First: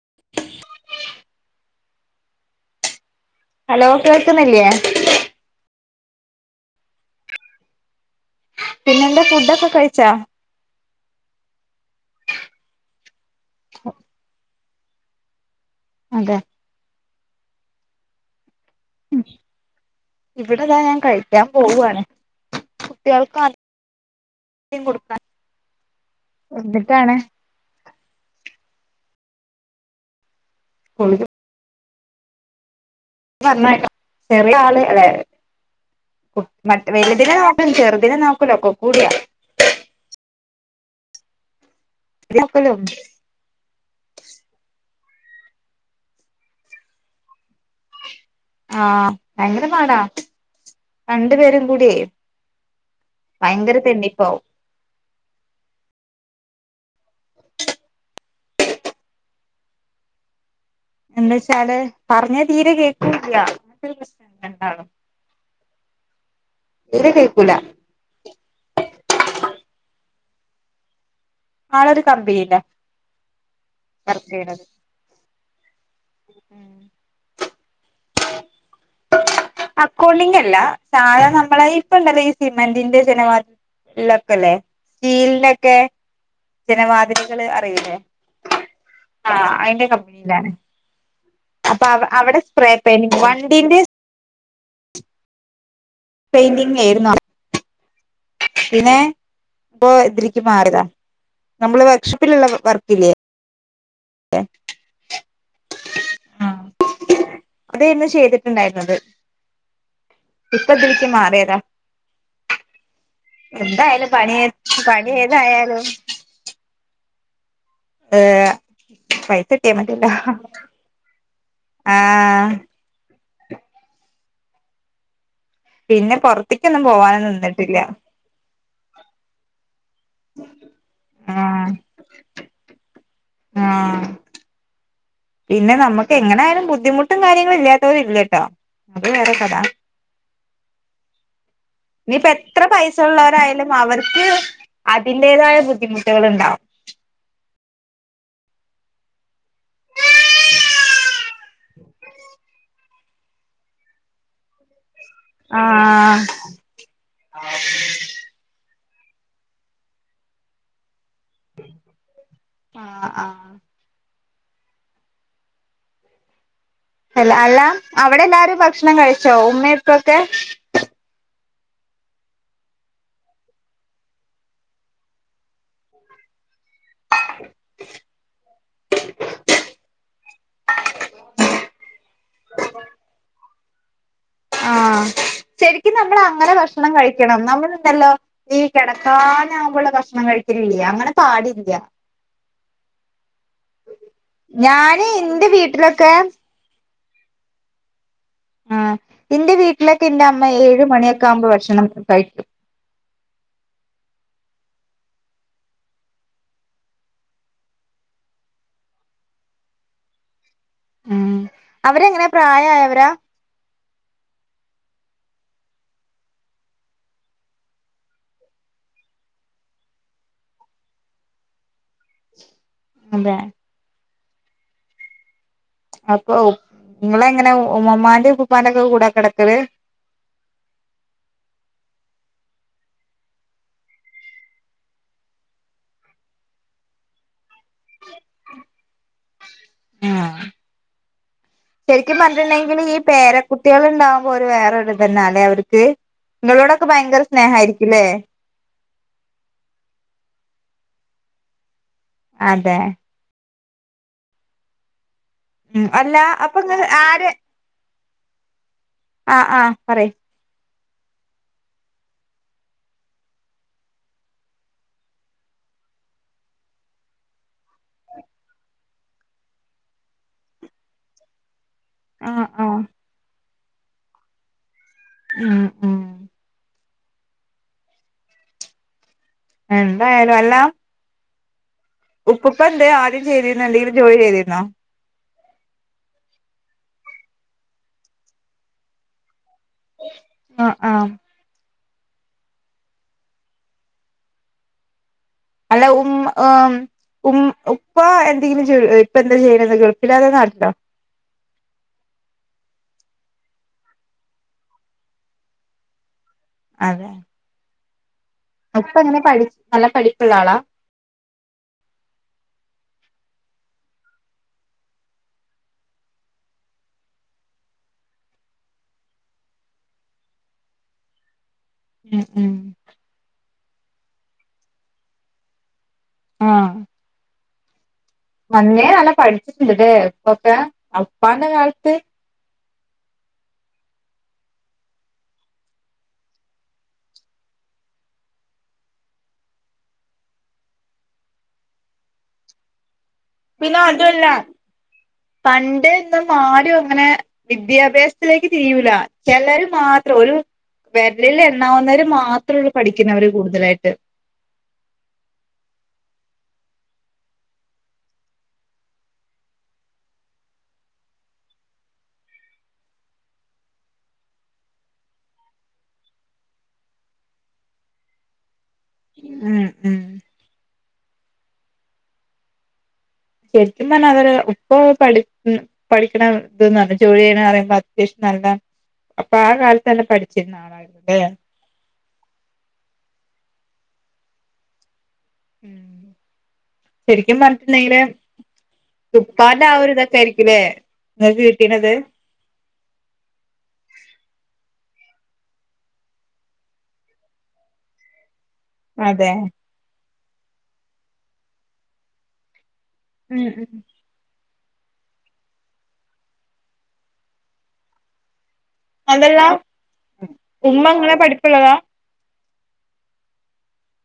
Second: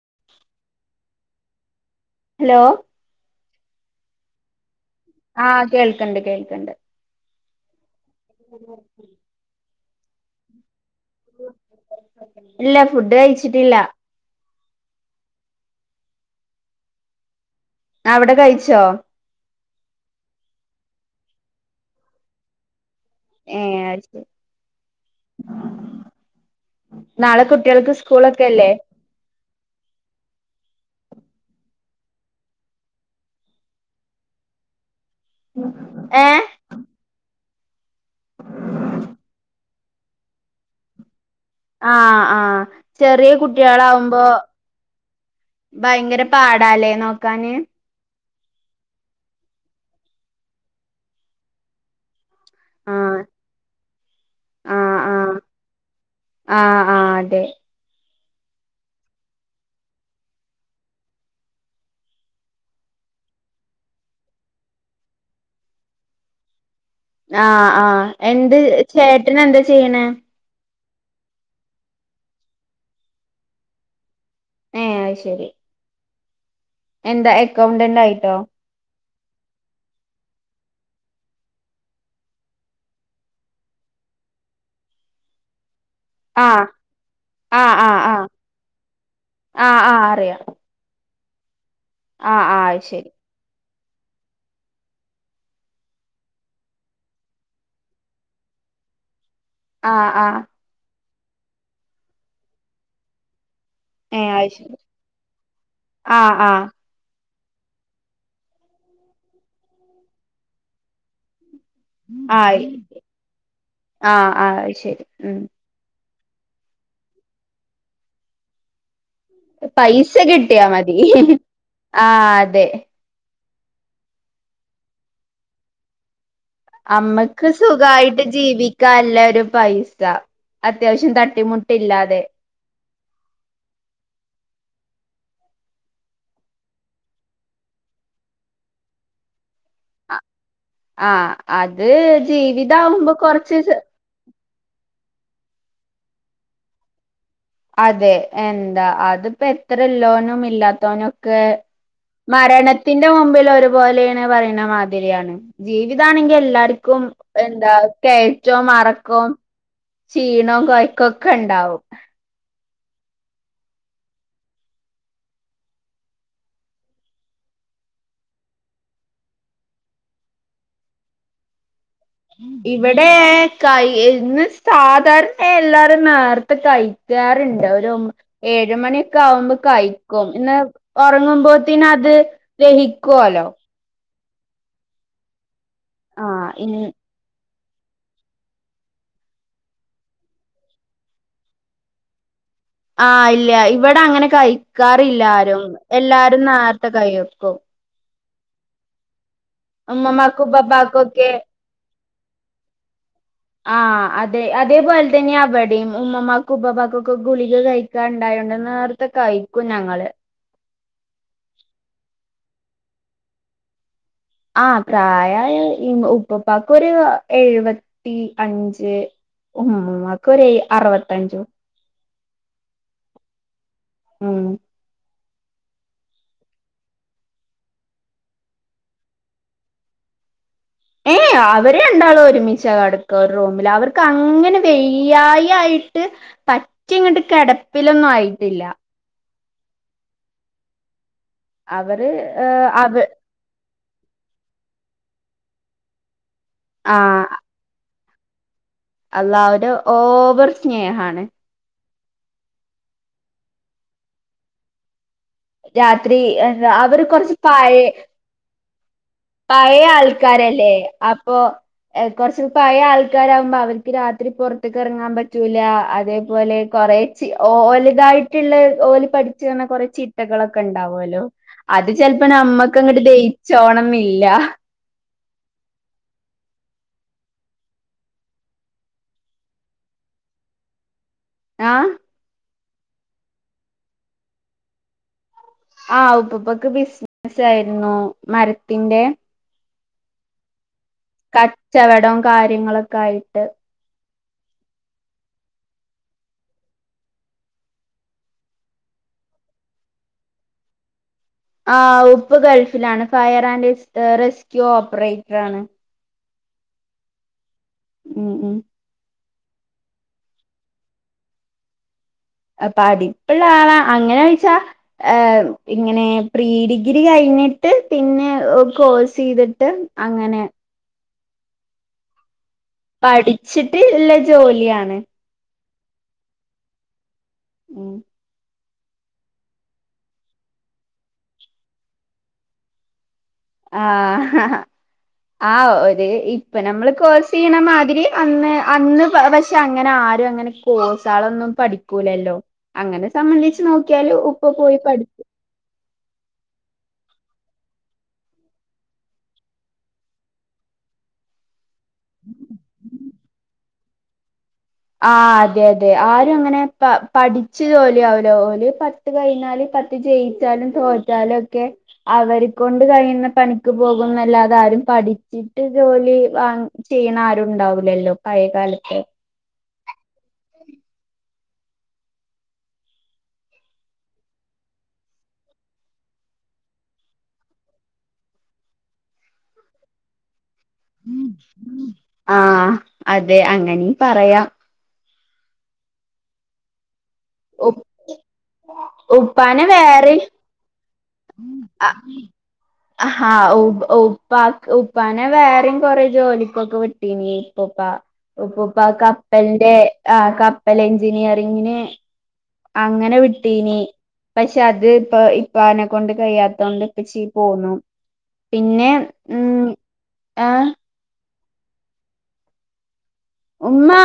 [inaudible] Hello hello കേൾക്കുന്നില്യേ ആ കേൾക്കണ്ട് കേൾക്കണ്ട് പിന്നെന്താ ഫുഡൊക്കെ കഴിച്ചാ ഇല്ല ഫുഡ് കഴിച്ചിട്ടില്ല അതെ അവിടെ കഴിച്ചോ ഉം ഇവിടെതാ ഞാൻ കഴിക്കാൻ പോവാണ് കുട്ടികൾകക്കാ ഏഹ് അത് ശരി ദ്യം കൊടുക്കാൻ വന്നിട്ടാണ് നാളെ കുട്ടികൾക്ക് സ്കൂളൊക്കെല്ലേ കോളേജ് ജ് പറഞേട്ടോ ചെറിയ ആള് ലേ ഏ മറ്റ് വലുതിനെ നോക്കലും ചെറുതിനെ നോക്കലോക്കകൂടിയാ ആ ആഹ നോക്കലും ചെറിയ കുട് കുട്ടികളാവുമ്പോ ഭയങ്കര പാടല്ലേ നോക്കാന് ആ ഭയങ്കര പാടാ രണ്ടു പേരും കൂടിയ് ആഹ് ഭയങ്കര തെന്നിപ്പാവു. ആഹ് ആഹ് ആഹ് ആഹ് അതെ. എന്തച്ചാല് പർഞ്ഞ തീരെ കേക്കൂല്ല്യ രണ്ടാളും. തീരെ കേക്കൂല ആഹ് ആഹ് എന്ത് ചേട്ടനെന്ത ചെയ്യണെ. ആളൊരു കമ്പിനിയില വർക്കെയ്യ്ണത്. ഏഹ് അയ് ശരി. എന്ത എക്കൗണ്ടന്റയ്ട്ടോ. അക്കൗണ്ടിങ്ല്ല സാധ നമ്മളെ ഇപ്പണ്ടല്ലോ ഈ സിമെന്റിന്റെ ജനവാ ലക്കല്ലേ സ്റ്റീൽന്റെക്കെ ആഹ് ജനവാതില്കള് ആഹ് അറിയൂലെ. ആഹ് ആഹ് ആഹ് അയിന്റെ ആഹ് അറിയാം കമ്പനിലാണ്. അപ്പ അവ അവടെ ആഹ് ആഹ് സ്പ്രേ അത് ശരി പെയിന്റിങ് വണ്ടിന്റെ. പെയ്ന്റിങ്ങെര്ന്നു പിന്നെ പ്പൊ ആഹ് ആഹ് ഇതിലിക്ക് മാറ്യതാ. നമ്മള് വർക്ക്ശ്പ്പില്ള്ള വ വർക്കില്ലേ. ഏഹ് ആയ്ശെരി അഹ് അഹ്. തെര്ന്നു ചെയ്തിട്ടുണ്ടായിര്ന്നത്. ഇപ്പതിൽക്ക് മാറ്യതാ. ആഹ് എന്തായാലും ആഹ് പണ്യേ ആഹ് അത് ശരി ഉം പണ്യേതായാലും. ഏഹ് പൈസട്ട്യാ മത്യല്ലോ പൈസ കിട്ടിയാ മതി ആഹ്. പിന്നെ പൊർ അമ്മക്ക് സുഖായിട്ട് ജീവി ക്കാല്ലരു പൈസ അത്യാവശ്യം ആഹ് തട്ടിമുട്ടില്ലാതെ. ആഹ്. പിന്നെ നമ്മക്കെങ്ങനായാലും ബുദ്ധിമുട്ടും കാര്യങ്ങളും ഇല്ലാത്തവരില്യട്ടോ അത് വേറെ കഥ. ആഹ് അത് നിപ്പെത്ര ജീവിതാവുമ്പോ കൊറച്ച് പൈസള്ളവരായാലും അവർ അതിന്റതായ ബുദ്ധിമുട്ടുകള്ണ്ടാവും. അതെ എന്താ അത്പ്പ എത്രല്ലോനും ഇല്ലാത്തോനൊക്കെ. മരണത്തിന്റെ മുമ്പിലൊരുപോലെണ് പറിണ മാതിര്യാണ്. ആഹ് ജീവിതാണെങ്കി എല്ലാര്ക്കും എന്താ കെയറ്റും എറക്കും. ക്ഷീണോം കൊയക്കൊക്കെണ്ടാവും. ആഹ് ആഹ്. എല്ല അല്ല അവിടെല്ലാരും ഭക്ഷണം കഴിച്ചോ ഉമ്മെപ്പൊക്കെ. ഇവടെ കൈ ഇന്ന് സാധാരണയെല്ലാരും നേര്ത്തെ കൈ ക്കാറിണ്ട് ഒരും. ഏഴ് മണ്യൊക്കെ ആവുമ്പ കയിക്കും ഇന്ന് ഒർങ്ങുമ്പോത്തിനത്. ദഹിക്ക്വോലോ. ആഹ് ശെരിക്കും നമ്മളങ്ങന ആഹ് ഇ ഭക്ഷണം കഴ് ക്ക്യണം നമ്മളുണ്ടല്ലോ ഈ കെടക്കാനാവുമ്പള്ള ഭക്ഷണം കഴിക്ക്യലില്ലേ അങ്ങനെ പാടില്യ. [inaudible] ആഹ് ഇല്ല്യ ഇവടങ്ങനെ ഞാന് ഇന്റെ കഴിക്കാറില്ലാരും വീട്ടിലൊക്കെ എല്ലാരും നേർത്തെ കൈയ്ക്കും. ആഹ് ഇന്റെ വീട്ടിലൊക്കെ ഉമ്മമാക്കും ന്റെമ്മ ഏഴ് ഉപ്പപ്പാക്കും മണിയൊക്കെ ഒക്കെ ആവുമ്പ ഭക്ഷണം കഴിക്കും. ആഹ് അതെ അതേപോൽതന്നെ അവടീം ഉമ്മമാക്കും ഉപ്പപ്പാക്കൊക്കെ ഗുളിക കഴിക്കാണ്ടായൊണ്ട് നേർത്ത് ത്തെ കഴിക്കും ഞങ്ങള്. ഉം അവരെങ്ങനെ പ്രായായവരാ? ആഹ് പ്രായയ ഇ ഉപ്പപ്പാക്കൊരു എഴുവത്തി അഞ്ച്. ഉമ്മൂമ്മാക്കൊരു എയ് അറുവത്തഞ്ചും. അതെ. ഉം. അപ്പൊ ഉ ങ്ങളെങ്ങനെ ഉമ്മമാന്റെ ഉപ്പുപ്പാന്റൊക്കെ കൂടെ കെടക്കല്. ഏയ് അവര് രണ്ടാളും ഒരുമിച്ചാ കടക്ക ഒരു റൂമില് അവർക്കങ്ങനെ വെയ്യായി ആയിട്ട്. പറ്റങ്ങട്ട് കെടപ്പിലൊന്നു ആയിട്ടില്ല. ആഹ് അവര് ശെരിക്കും പറഞ്ഞിട്ടുണ്ടെങ്കില് അവ ഈ പേര കുട്ട്യാള്ണ്ടാവുമ്പോ ഒരു വേറൊരു ഇത് തന്നല്ലെ അവർക്ക് നന്മളോടൊക്കെ ആ ഭയങ്കര സ്നേഹായിരിക്കും ല്ലേ അള്ളാ ഒര് ഓവർ സ്നേഹാണ് അതെ ഉം അല്ല രാത്രി അപ്പൊ ഇങ്ങള് അവര് ആര് കൊറച്ച് പഴെ ആഹ് ആഹ് പഴയ പറയ് ആൾക്കാ ൾകാരല്ലേ അപ്പൊ കൊറച്ച് പഴയ ആൾക്കാരാവുമ്പോ അവർക്ക് രാത്രി പൊർത്ത്ക്കെറങ്ങാൻ പറ്റൂല അതേപോലെ കൊറെ ഓലുതായിട്ട്ള്ള ഓലി പഠിച്ച കുറെ ചി ട്ടകളൊക്കെണ്ടാവോല്ലോ അത് ചെൽപ്പോ ആഹ് ആഹ് നമ്മക്കങ്ങട്ട് ദയിച്ചോണം എന്നില്ല ഉം ഉം എന്തായാലും അല്ല ആഹ് ഉപ്പൂപ്പെന്തേ ആദ്യം ചെയ്തിന്നെ എന്തെങ്കിലും ജോലി ചെയ്തിര്ന്നോ? ആഹ് ഉപ്പുപ്പക്ക് ബിസ്നസായിര്ന്നു മരത്തിന്റെ ആഹ് ആഹ് കച്ചവടം കാര്യങ്ങളൊക്കെ ആയിട്ട് അല്ല ഉം ആഹ് ഉം ഉപ്പ എന്തെങ്കിലും ചെയ്ണ എന്താ ചെയ്യ്ണത് ഗൾഫിലാ അതോ ന്നാട്ടിലോ? ആഹ് ഉപ്പ് ഗൾഫിലാണ് ഫയർ ആൻഡ് റെസ്ക്യൂ ഓപ്പറേറ്ററാണ്. അതെ ഉം ഉം ഉപ്പ എങ്ങനെ പഠി നല്ല പഠപ്പ്ള്ള ആളാ എഹ് പഠിപ്പ്ള്ളാ ആള അങ്ങനെ ചോയിച്ച എഹ് ഇങ്ങനെ പ്രീ ഡിഗ്രി കഴിഞ്ഞിട്ട് പിന്നെ കോഴ്സെയ്തിട്ട് അങ്ങനെ ഉം ഉം പഠിച്ചിട്ട് ഉള്ള ജോലിയാണ് ആഹ് ഉം അന്നെന്നല്ല പഠിച്ചിട്ടുണ്ട്ല്ലേ ഇപ്പൊക്കെ അപ്പാന്റെ കാലത്ത്. ആഹ് ആഹ് ഒരു ഇപ്പ നമ്മള് കോഴ്സെയ്യ്ണ മാതിരി അന്ന് അന്ന് പ പശ് ഷെ അങ്ങനെ ആരും അങ്ങനെ കോഴ്സ്സാളൊന്നും പഠിക്കൂലല്ലോ അങ്ങനെ സംബന്ധിച്ച് പിന്നെ നോക്കിയാല് അതുല്ല ഉപ്പ പോയി പഠിച്ചു. പണ്ട് ഇന്നമാരും അങ്ങനെ വിദ്യാഭ്യാസത്തിലേക്ക് തിരിയൂല ചെലര് മാത്രം ഒരു വെരലിൽ എണ്ണാവുന്നവര് മാത്രമൊള്ളൂ പഠിക്കുന്നവര് കൂടുതലായിട്ട്. ആഹ് അതെ അതെ ആരും അങ്ങനെ പ പഠിച്ച് ജോലിയാവലോ ഓല് പത്ത് കഴിഞ്ഞാല് പത്ത് ജയിച്ചാലും തോറ്റാലൊക്കെ അവരേ കൊണ്ട് കഴിയുന്ന പണിക്ക് പോകുന്നല്ലാതെ ആരും പഠിച്ചിട്ട് ജോലി വാങ്ങ് ചെയ്യണാരുണ്ടാവ് ലല്ലോ പഴയകാലത്ത് ഉം ഉം ശെരിക്കും പറഞ്ഞതൊരു ഇപ്പോ പഠിക്കും പഠിക്കണം ഇതൊന്ന് ജോലി ചെയ്യണ പറയുമ്പോ അത്യവശ്യം നല്ല അപ്പൊ ആഹ് കാലത്തെന്നെ പഠിച്ചിരുന്ന ആളാണ്ലെ. ആഹ് അതെ അങ്ങനെ പറയാം ഉം ശെരിക്കും ഉപ്പ് പറഞ്ഞിട്ടണ്ടെങ്കില് ഉപ്പാന്റെ ആഹ് ഒര് ഇതൊക്കെ ആയിര്ക് പിന്നെ ആഹ് ആഹ് ഉമ്പ് ഉപ്പക് ഉപ്പാനെ വേറിം കൊറെജോലിക്കൊക്കെ വിട്ടീനി ഇപ്പൊപ്പാ. ഉപ്പൂപ്പ അതെ കപ്പൽന്റെ ആഹ് കപ്പൽ എഞ്ചിനീയറിങ്ങിന് അങ്ങനെ ഉം ഉം വിട്ടീനി. പഷെ അത് ഇപ്പൊ ഇപ്പാനെ കൊണ്ട് കയ്യാതൊണ്ട് ഇപ്പച്ചീ പോന്നു പിന്നെ അതെല്ലാ ഉം ആഹ് ഉമ്മങ്ങെനെ പഠിപ്പ്ള്ളതാ? ഉമ്മ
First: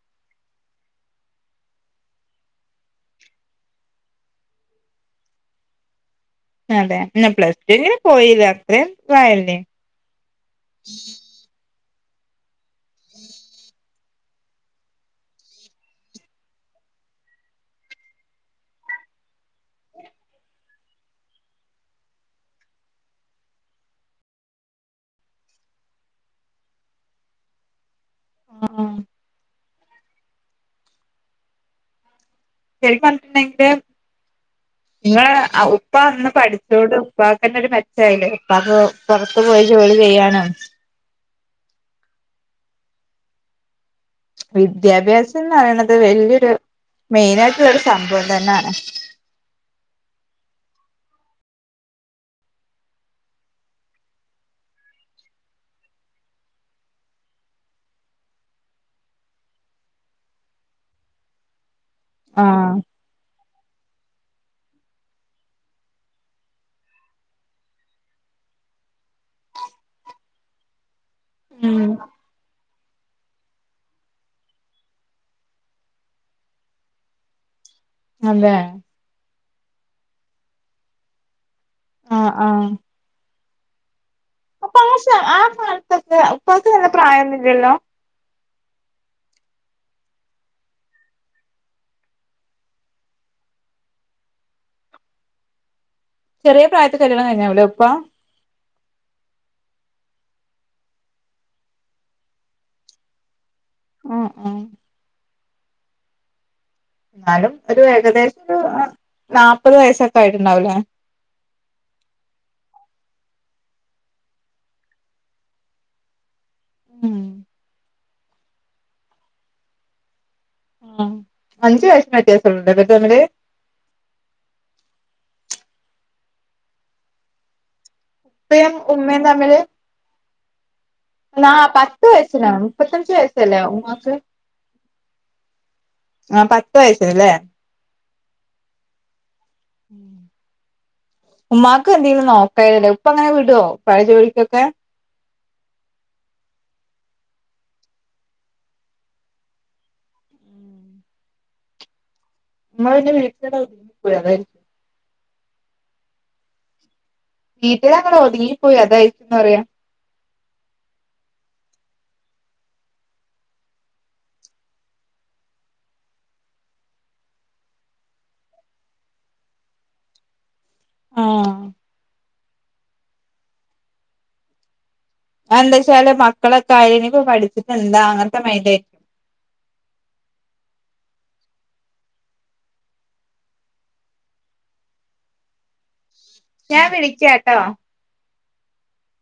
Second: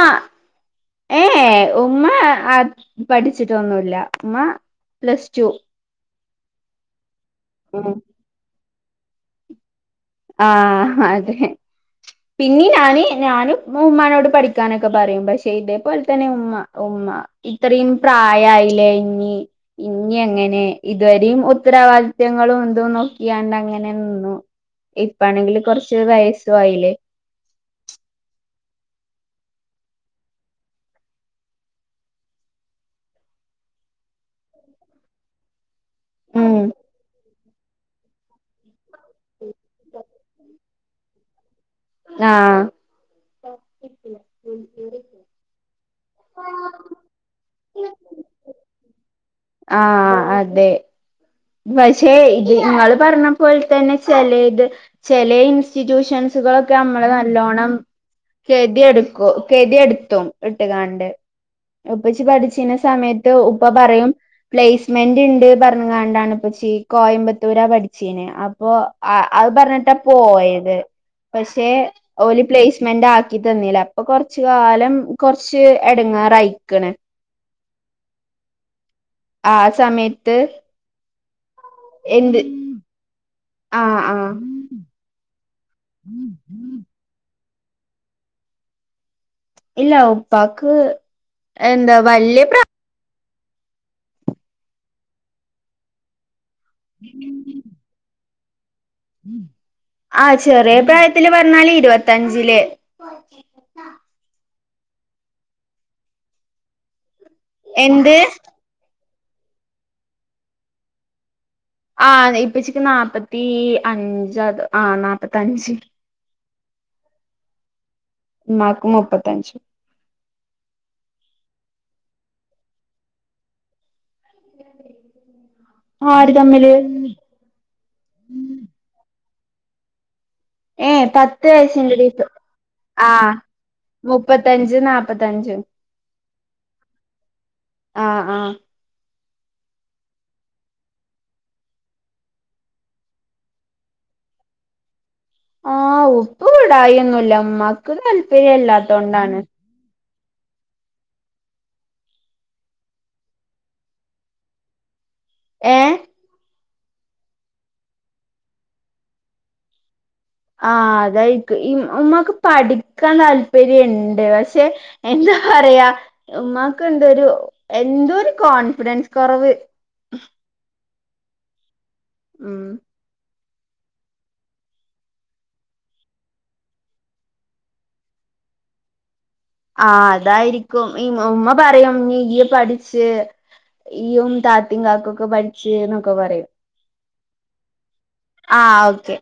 ഏഹ് എഹ് ഉമ്മ അത് പഠിച്ചിട്ടൊന്നുല്ല ഉമ്മ പ്ലസ് റ്റു അതെ ന്നപ്ലസ് റ്റു എങ്കിലും പോയിലെ അത്രേംതായില്ലേ ആഹ് അതെ പിന്നീ ഞാന് ഞാനും ഉമ്മാനോട് പഠിക്കാനൊക്കെ പറയും പഷെ ഇതേപോലെ തന്നെ ഉമ്മ ഉമ്മ. ഇത്രയും പ്രായായില്ലേ ഇഞ്ഞി ഇഞ്ഞി അങ്ങനെ ഇതരിം ഉത്തരവാദിത്ത്യങ്ങളും ഇതും നോക്കിയാണ്ട് അങ്ങനെന്നിന്നു. ഇപ്പാണെങ്കില് കുറച്ച് വയസ്സ് ആയില്ലേ ആഹ് പറഞ്ഞിട്ടുണ്ടെങ്കില് നിങ്ങള് ഉപ്പ അന്ന് ഉം പഠിച്ചോണ്ട് ഉപ്പ [unintelligible] ഉപ്പാക്ക്പുറത്തു പോയി ജോലി ചെയ്യാനോ ആഹ് വിദ്യാഭ്യാസം എന്ന് പറയണത് വല്യരു മെയിന് ആയിട്ടുള്ളൊരു സംഭവം തന്നെയാണ് ആഹ് അതെ പക്ഷെ ഇത് നിങ്ങളൾ പറഞ്ഞ പോലെ തന്നെ ചില ത് ചെല ഇൻസ്റ്റിറ്റ്യൂഷൻസുകളൊക്കെ നമ്മള് നല്ലോണ്ണം കെതി എടുക്കും കെതി എടുത്തും ഇട്ട് കാണ്ട് ഉപച്ചി പഠിച്ചിന്ന ആഹ് സമയത്ത് ഉപ്പ പറയും പ്ലേസ്മെന്റ് ണ്ട് പറഞ്ഞു കാട്ട് ണ്ടാണ് പ്പച്ചി കോയമ്പത്തൂരാ പഠിച്ചിനിയെ അപ്പൊ അത് പറഞ്ഞിട്ടാ പോയത് പക്ഷെ ഉം ഓൽ പ്ലേസ്മെന്റ് ആ ആക്കി തന്നി ല്ല അപ്പൊ കൊറച്ച കാലം കൊറച്ച് എടങ്ങാറയിക്ണ് അതെ ആ സമയത്ത് ആഹ് ആഹ് ആ ആഹ് അപ്പൊ ആ. ആ കാലത്തൊക്ക ഉപ്പാക്ക് നല്ല പ്രായന്നുല്ലല്ലോ ഇല്ല ഉപ്പാക്ക് എന്താ വലിയ പ്രാ ചെറിയ പ്രായത്ത് കല്യാണം കഴിഞ്ഞാവു ല്ലോ ഉപ്പ ആ ചെറിയ പ്രായത്തില് പറഞ്ഞാല് ഇരുപത്തഞ്ചില് ആ ആഹ് എന്നാലും ഒരു എന്ത് ഏകദേശം ഒരു നാല്പത് വയസ്സൊക്കെ ആയിട്ടുണ്ടാവൂലേ ആ ഇപ്പച്ചി ക്ക് നാപത്തി അഞ്ച് അത് ആഹ് നാപത്തി അഞ്ച് ഉം ഉമ്മാ ക്ക് മുപ്പത്തഞ്ച് ആ അഞ്ചു വയസ്സിന് വ്യത്യാസമുണ്ട് അവർ തമ്മിൽ ആര് തമ്മില് ഉപ്പയും ഉമ്മയും തമ്മില് ഏ പത്ത് ആ വയസിന്റെ പത്ത് ഡിഫ്ര വയസ്സിനാണ് മുപ്പത്തഞ്ച് ആ വയസ്സല്ലേ ഉമ്മാക്ക് മുപ്പത്തഞ്ച് നാപ്പ മുപ്പത്തഞ്ച് ആ പത്ത് വയസ്ന് ലേ ആഹ ആഹ ഉം ഉമ്മാക്ക് എന്തെങ്കിലും നോക്കേനിലേ ഇപ്പങ്ങനെ വിടു ഓ പഴ ജോലിക്കൊക്കെ ആഹ് ഉപ്പവിടായിന്നുല്ല ഉമ്മക്ക് താല്പര്യ ഇല്ലാത്തോണ്ടാണ് [inaudible] ഏ വീട്ടിൽ അങ്ങെ ഒതുങ്ങി പോയി അത് ന്ന് പറയാ ആ അതായിക് ഉമ്മാ ക്ക് പഠിക്കാൻ താല്പര്യംണ്ട് പക്ഷെ എന്താ പറയാ ഉമ്മാക്ക് എന്തരു എന്തോ ഒരു കോൺഫിഡൻസ് കുറവ് ആഹ് ഉം എന്താ വച്ചാല് മക്കളൊക്കെ ആയിനി ഇപ്പ പഠിച്ചിട്ട് എന്താ അങ്ങനത്തെ മൈൻറ്റ് ആ അതായിരിക്കും ഉമ്മ പറയാം നിയ് പഠിച്ച് ഇയും താത്തിം കാകു ക്കെ പഠിച്ച എന്നൊക്കെ പറയും ഞാൻ വിളിക്ക ട്ടോ അഹ് ഓക്കെ